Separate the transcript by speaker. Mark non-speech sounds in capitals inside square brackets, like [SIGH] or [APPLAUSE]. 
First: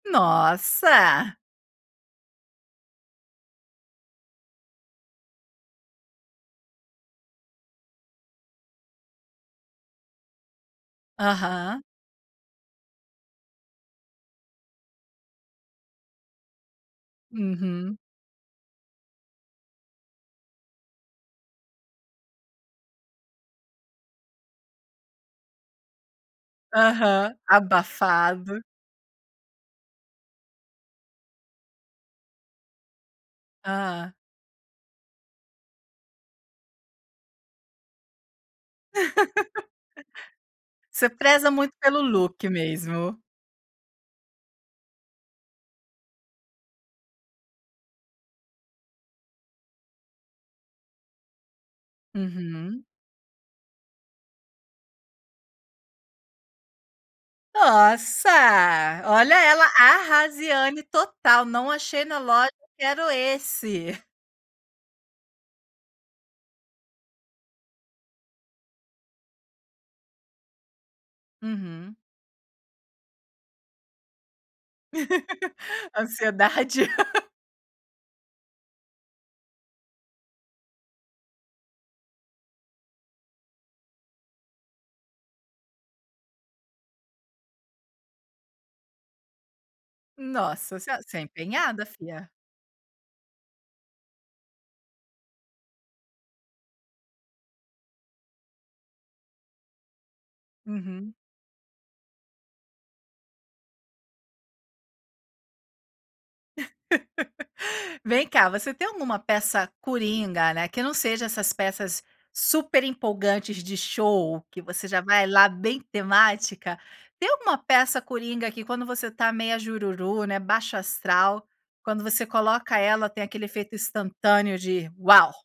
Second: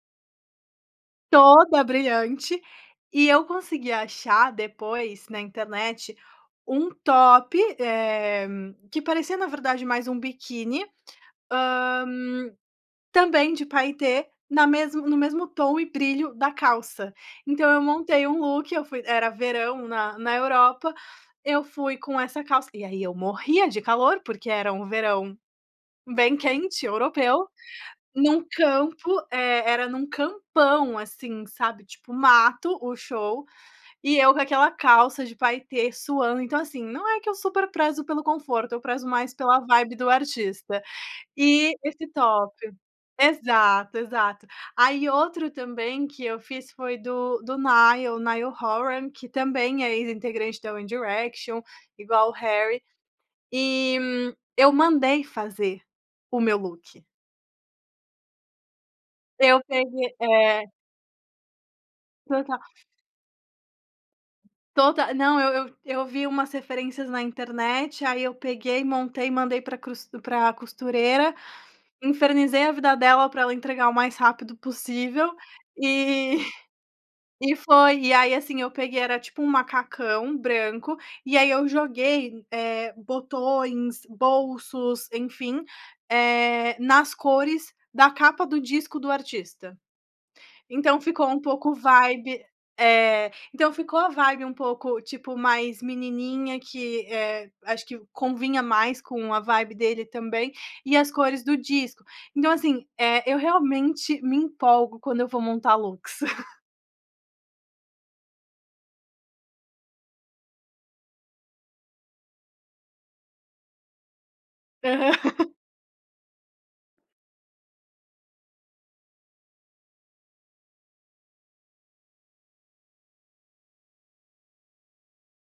Speaker 1: Nossa!
Speaker 2: Toda brilhante, e eu consegui achar depois na internet, um top, eh, que parecia na verdade mais um biquíni,
Speaker 1: Aham.
Speaker 2: hã, também de paetê, na mesmo no mesmo tom e brilho da calça. Então eu
Speaker 1: Uhum.
Speaker 2: montei um look, eu fui era verão na na Europa, eu fui com essa calça, e aí eu morria de calor, porque era um verão bem quente
Speaker 1: Aham,
Speaker 2: europeu, em um
Speaker 1: abafado.
Speaker 2: campo, eh, era em um campão, assim, sabe, tipo mato, o show,
Speaker 1: Hã.
Speaker 2: e eu com aquela calça de paetê, suando. Então assim, não é que eu super prezo pelo conforto, eu prezo mais pela vibe do
Speaker 1: [LAUGHS]
Speaker 2: artista.
Speaker 1: Você preza muito
Speaker 2: E
Speaker 1: pelo
Speaker 2: esse
Speaker 1: look
Speaker 2: top
Speaker 1: mesmo.
Speaker 2: exato, exato. Aí outro também que eu fiz, foi do do Niall, o Niall Horan, que também é ex-integrante da One Direction, igual o Harry.
Speaker 1: Uhum.
Speaker 2: E eu mandei fazer o meu look.
Speaker 1: Nossa, olha
Speaker 2: Eu
Speaker 1: ela
Speaker 2: peguei é.
Speaker 1: arrasiane total, "não achei na loja,
Speaker 2: Total.
Speaker 1: quero esse".
Speaker 2: Total. Não, eu eu eu vi umas referências na internet, aí eu peguei, montei e mandei para cruztu para costureira,
Speaker 1: Uhum.
Speaker 2: infernizei a vida dela para ela entregar o mais rápido possível,
Speaker 1: [LAUGHS]
Speaker 2: e
Speaker 1: Ansiedade.
Speaker 2: [CHUCKLES] e foi. E aí assim, eu peguei, era tipo um macacão branco, e aí eu joguei, eh, botões, bolsos, enfim, eh, nas cores da capa do disco do artista.
Speaker 1: Nossa, você
Speaker 2: Então
Speaker 1: é você é
Speaker 2: ficou um pouco
Speaker 1: empenhada, fia.
Speaker 2: vibe É, então ficou a vibe um pouco, tipo, mais menininha que, eh, acho que convinha mais com a vibe dele também, e as
Speaker 1: Uhum.
Speaker 2: cores do disco. Então assim, eh, eu realmente me empolgo quando eu vou montar looks. [LAUGHS]
Speaker 1: [LAUGHS] Vem cá, você tem alguma peça coringa, né, que não seja essas peças super empolgantes de show, que você já vai
Speaker 2: Aham.
Speaker 1: lá
Speaker 2: [LAUGHS]
Speaker 1: bem temática. Tem alguma peça coringa, que quando você está meia jururu, né, baixo-astral, quando você coloca ela, tem aquele efeito instantâneo de "Uau!"?